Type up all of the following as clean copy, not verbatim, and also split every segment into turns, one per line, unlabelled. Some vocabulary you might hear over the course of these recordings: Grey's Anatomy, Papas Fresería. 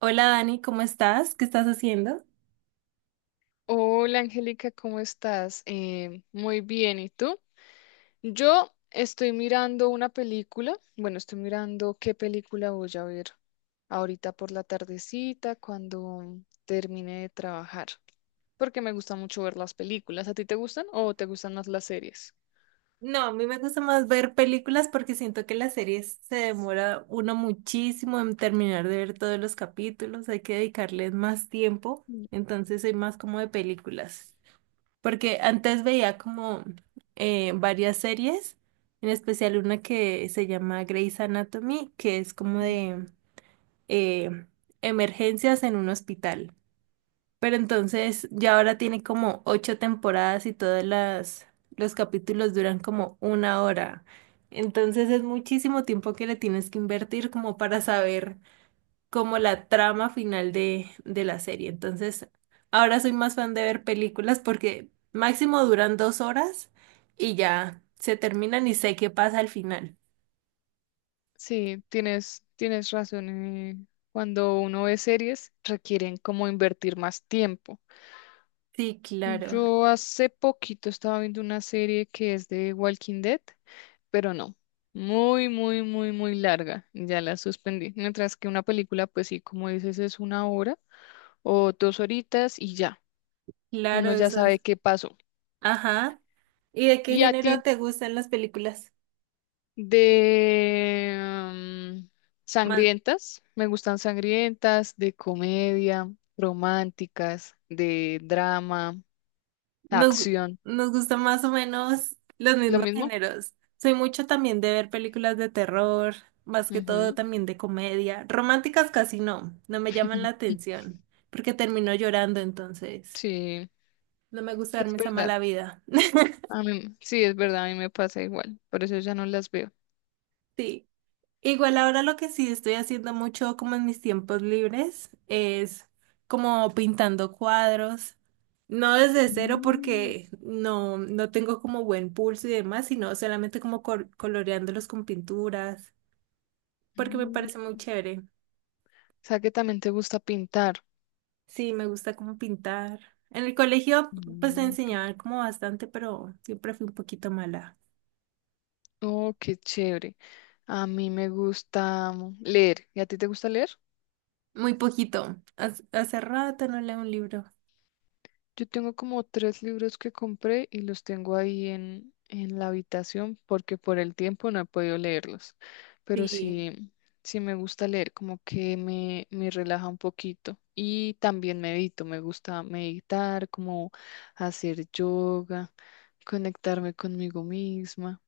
Hola Dani, ¿cómo estás? ¿Qué estás haciendo?
Hola Angélica, ¿cómo estás? Muy bien, ¿y tú? Yo estoy mirando una película, bueno, estoy mirando qué película voy a ver ahorita por la tardecita cuando termine de trabajar, porque me gusta mucho ver las películas. ¿A ti te gustan o te gustan más las series?
No, a mí me gusta más ver películas porque siento que las series se demora uno muchísimo en terminar de ver todos los capítulos, hay que dedicarles más tiempo,
Mm.
entonces soy más como de películas. Porque antes veía como varias series, en especial una que se llama Grey's Anatomy, que es como de eh, emergencias en un hospital. Pero entonces ya ahora tiene como ocho temporadas y todas las los capítulos duran como una hora. Entonces es muchísimo tiempo que le tienes que invertir como para saber como la trama final de la serie. Entonces ahora soy más fan de ver películas porque máximo duran dos horas y ya se terminan y sé qué pasa al final.
Sí, tienes razón. Cuando uno ve series, requieren como invertir más tiempo.
Sí, claro,
Yo hace poquito estaba viendo una serie que es de Walking Dead, pero no, muy, muy, muy, muy larga, ya la suspendí. Mientras que una película, pues sí, como dices, es una hora o dos horitas y ya,
claro,
uno ya
eso
sabe
es.
qué pasó.
Ajá. ¿Y de qué
¿Y a
género
ti?
te gustan las películas?
De mm, sangrientas, me gustan sangrientas, de comedia, románticas, de drama,
Nos, gu-
acción,
Nos gustan más o menos los
lo
mismos
mismo.
géneros. Soy mucho también de ver películas de terror, más que todo
Ujú.
también de comedia. Románticas casi no, no me llaman la atención, porque termino llorando entonces.
Sí,
No me gusta
es
darme esa
verdad.
mala vida.
A mí, sí, es verdad, a mí me pasa igual, por eso ya no las veo.
Sí. Igual ahora lo que sí estoy haciendo mucho como en mis tiempos libres es como pintando cuadros, no desde cero
Mm,
porque no tengo como buen pulso y demás, sino solamente como coloreándolos con pinturas, porque me
mm.
parece muy chévere.
O sea que también te gusta pintar.
Sí, me gusta como pintar. En el colegio pues me
Mm, qué-
enseñaban como bastante, pero siempre fui un poquito mala.
Oh, qué chévere. A mí me gusta leer. ¿Y a ti te gusta leer?
Muy poquito. Hace rato no leo un libro.
Yo tengo como tres libros que compré y los tengo ahí en la habitación porque por el tiempo no he podido leerlos. Pero
Sí.
sí, sí me gusta leer, como que me relaja un poquito. Y también medito, me gusta meditar, como hacer yoga, conectarme conmigo misma.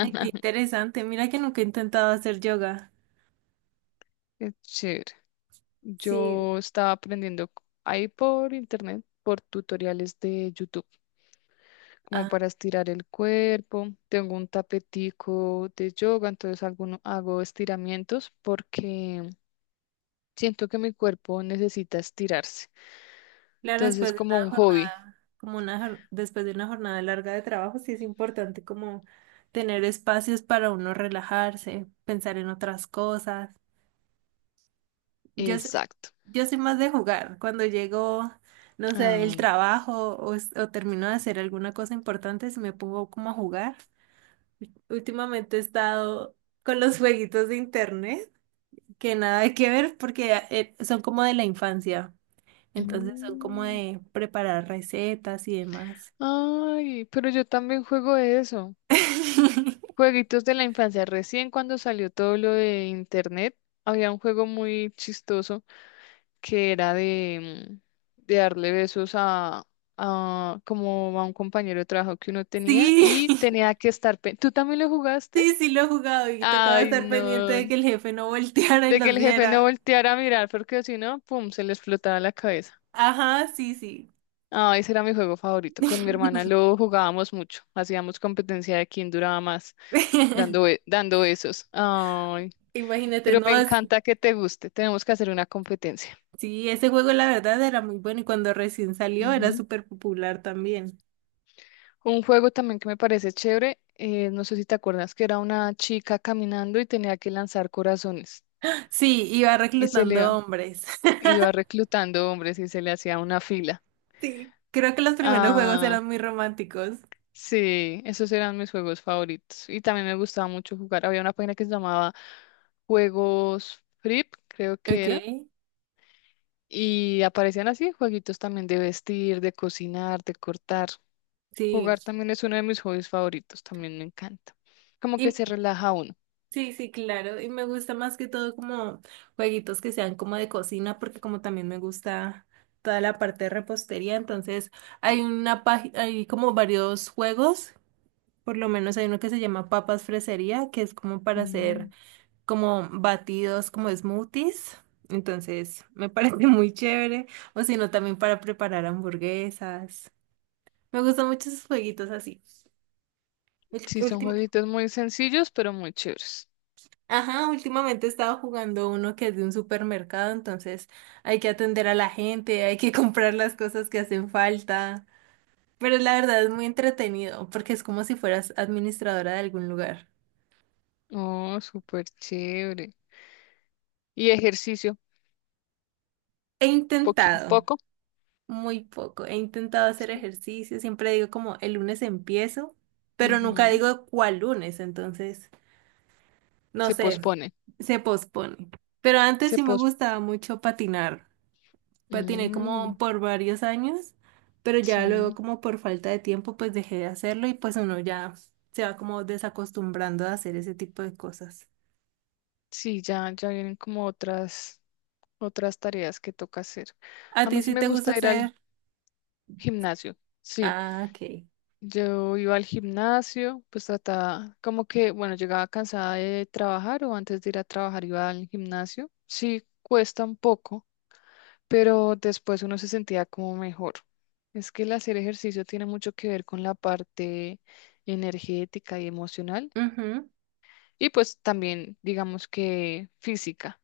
Ay, qué interesante. Mira que nunca he intentado hacer yoga.
Es chévere.
Sí.
Yo estaba aprendiendo ahí por internet, por tutoriales de YouTube, como
Ah,
para estirar el cuerpo. Tengo un tapetico de yoga, entonces hago estiramientos porque siento que mi cuerpo necesita estirarse.
claro,
Entonces,
después de
como
una
un hobby.
jornada, después de una jornada larga de trabajo, sí es importante como tener espacios para uno relajarse, pensar en otras cosas. Yo, s-
Exacto.
yo soy más de jugar. Cuando llego, no sé, del
Ah,
trabajo o termino de hacer alguna cosa importante, si me pongo como a jugar. Últimamente he estado con los jueguitos de internet, que nada que ver porque son como de la infancia. Entonces son como
mm,
de preparar recetas y demás.
Ay, pero yo también juego eso. Jueguitos de la infancia. Recién cuando salió todo lo de internet, había un juego muy chistoso que era de, de darle besos a, como a un compañero de trabajo que uno tenía
Sí,
y tenía que estar... ¿Tú también lo jugaste?
sí lo he jugado y tocaba
Ay,
estar pendiente
no.
de que el jefe no volteara y
De que
los
el jefe no
viera.
volteara a mirar porque si no, pum, se le explotaba la cabeza.
Ajá, sí, sí.
Ah, ese era mi juego favorito. Con mi hermana lo jugábamos mucho. Hacíamos competencia de quién duraba más, dando, dando besos. Ay,
Imagínate,
pero
no,
me
es-
encanta que te guste. Tenemos que hacer una competencia.
sí, ese juego la verdad era muy bueno y cuando recién salió era
Ujú.
súper popular también.
Un juego también que me parece chévere. No sé si te acuerdas que era una chica caminando y tenía que lanzar corazones.
Sí, iba
Y se le
reclutando
iba,
hombres.
iba reclutando hombres y se le hacía una fila.
Sí, creo que los primeros juegos
Ah,
eran muy románticos.
sí, esos eran mis juegos favoritos. Y también me gustaba mucho jugar. Había una página que se llamaba Juegos Flip, creo que
Ok.
era. Y aparecían así, jueguitos también de vestir, de cocinar, de cortar.
Sí,
Jugar también es uno de mis hobbies favoritos, también me encanta. Como que
y,
se relaja uno.
sí, sí, claro. Y me gusta más que todo como jueguitos que sean como de cocina, porque como también me gusta toda la parte de repostería, entonces hay una página, hay como varios juegos, por lo menos hay uno que se llama Papas Fresería, que es como para hacer
Mm.
como batidos, como smoothies. Entonces me parece muy chévere. O si no, también para preparar hamburguesas. Me gustan mucho esos jueguitos así.
Sí, son
Último.
jueguitos muy sencillos, pero muy chéveres.
Ajá, últimamente he estado jugando uno que es de un supermercado, entonces hay que atender a la gente, hay que comprar las cosas que hacen falta. Pero la verdad es muy entretenido porque es como si fueras administradora de algún lugar.
Oh, súper chévere. Y ejercicio,
He intentado,
poco.
muy poco, he intentado
Es
hacer
que,
ejercicio, siempre digo como el lunes empiezo, pero nunca
ujú,
digo cuál lunes, entonces no
se
sé,
pospone.
se pospone. Pero antes
Se
sí me
pos
gustaba mucho patinar. Patiné como
mm,
por varios años, pero ya luego
sí,
como por falta de tiempo pues dejé de hacerlo y pues uno ya se va como desacostumbrando a hacer ese tipo de cosas.
sí, ya, ya vienen como otras tareas que toca hacer.
¿A
A
ti
mí sí
sí
me
te gusta
gusta ir al
hacer?
gimnasio. Sí.
Ah, ok.
Yo iba al gimnasio, pues trataba, como que, bueno, llegaba cansada de trabajar o antes de ir a trabajar iba al gimnasio. Sí, cuesta un poco, pero después uno se sentía como mejor. Es que el hacer ejercicio tiene mucho que ver con la parte energética y emocional
Ujú.
y pues también, digamos que física.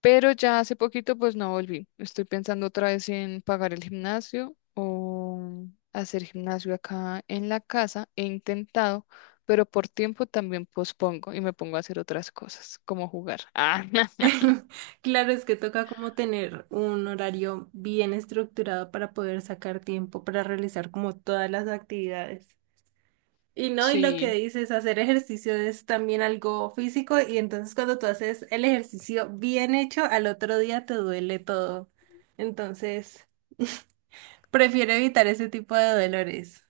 Pero ya hace poquito pues no volví. Estoy pensando otra vez en pagar el gimnasio o hacer gimnasio acá en la casa. He intentado, pero por tiempo también pospongo y me pongo a hacer otras cosas, como jugar. Ah,
Claro, es que toca como tener un horario bien estructurado para poder sacar tiempo para realizar como todas las actividades. Y no, y lo que
sí,
dices, hacer ejercicio es también algo físico y entonces cuando tú haces el ejercicio bien hecho, al otro día te duele todo. Entonces, prefiero evitar ese tipo de dolores.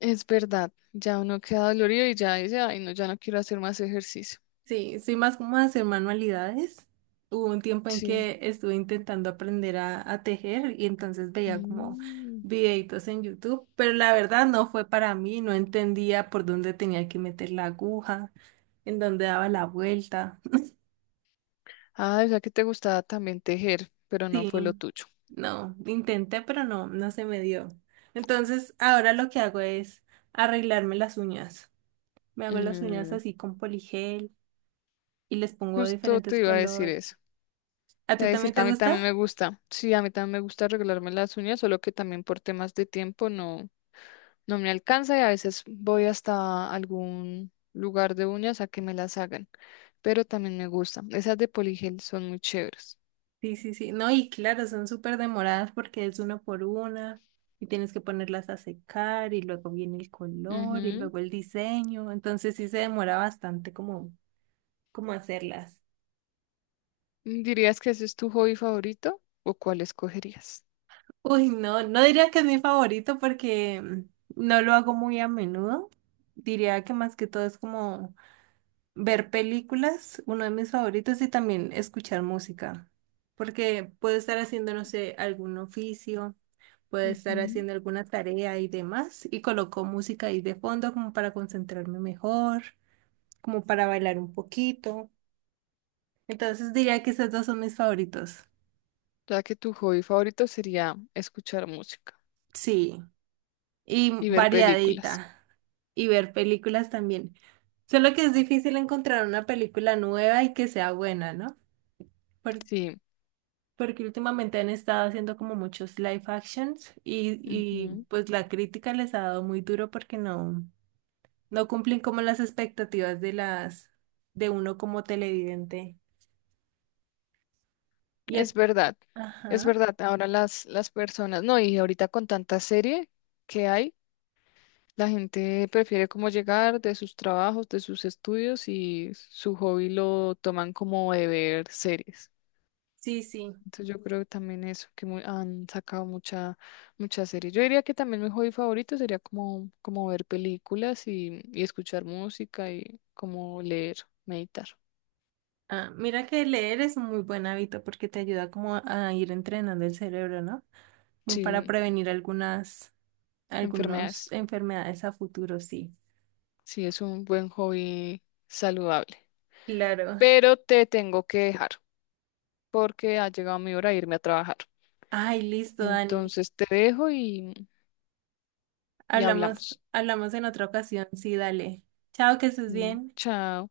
es verdad. Ya uno queda dolorido y ya dice, ay, no, ya no quiero hacer más ejercicio.
Sí, soy más como de hacer manualidades. Hubo un tiempo en
Sí.
que estuve intentando aprender a tejer y entonces veía como
Mm.
videitos en YouTube, pero la verdad no fue para mí, no entendía por dónde tenía que meter la aguja, en dónde daba la vuelta.
Ah, o sea que te gustaba también tejer, pero no
Sí,
fue lo tuyo.
no, intenté, pero no, no se me dio. Entonces, ahora lo que hago es arreglarme las uñas. Me hago las uñas
Mm,
así con poligel y les pongo
justo te
diferentes
iba a decir
colores.
eso.
¿A
Te
ti
voy a decir
también
que
te
a mí también
gusta?
me gusta. Sí, a mí también me gusta arreglarme las uñas, solo que también por temas de tiempo no me alcanza y a veces voy hasta algún lugar de uñas a que me las hagan, pero también me gusta. Esas de poligel son muy chéveres.
Sí, sí, sí. No, y claro, son súper demoradas porque es una por una y tienes que ponerlas a secar y luego viene el color y
Ujú.
luego el diseño. Entonces sí se demora bastante como, como hacerlas.
¿Dirías que ese es tu hobby favorito o cuál escogerías?
Uy, no, no diría que es mi favorito porque mm, no lo hago muy a menudo. Diría que más que todo es como ver películas, uno de mis favoritos, y también escuchar música. Porque puedo estar haciendo, no sé, algún oficio, puedo estar
Ujú.
haciendo alguna tarea y demás, y coloco música ahí de fondo como para concentrarme mejor, como para bailar un poquito. Entonces diría que esos dos son mis favoritos.
Ya que tu hobby favorito sería escuchar música
Sí. Y
y ver películas.
variadita y ver películas también. Solo que es difícil encontrar una película nueva y que sea buena, ¿no? Por-
Sí.
Porque últimamente han estado haciendo como muchos live actions y
Ujú.
pues la crítica les ha dado muy duro porque no, no cumplen como las expectativas de las de uno como televidente. Y a-
Es verdad, es
ajá,
verdad. Ahora las personas, no, y ahorita con tanta serie que hay, la gente prefiere como llegar de sus trabajos, de sus estudios y su hobby lo toman como de ver series.
sí, sí.
Entonces yo creo que también eso, que han sacado muchas series. Yo diría que también mi hobby favorito sería como, como ver películas y escuchar música y como leer, meditar.
Ah, mira que leer es un muy buen hábito porque te ayuda como a ir entrenando el cerebro, ¿no? Como para
Sí,
prevenir algunas
enfermedades.
enfermedades a futuro, sí.
Sí, es un buen hobby saludable.
Claro.
Pero te tengo que dejar porque ha llegado mi hora de irme a trabajar.
Ay, listo, Dani.
Entonces te dejo y
Hablamos,
hablamos.
hablamos en otra ocasión. Sí, dale. Chao, que estés
Mm,
bien.
chao.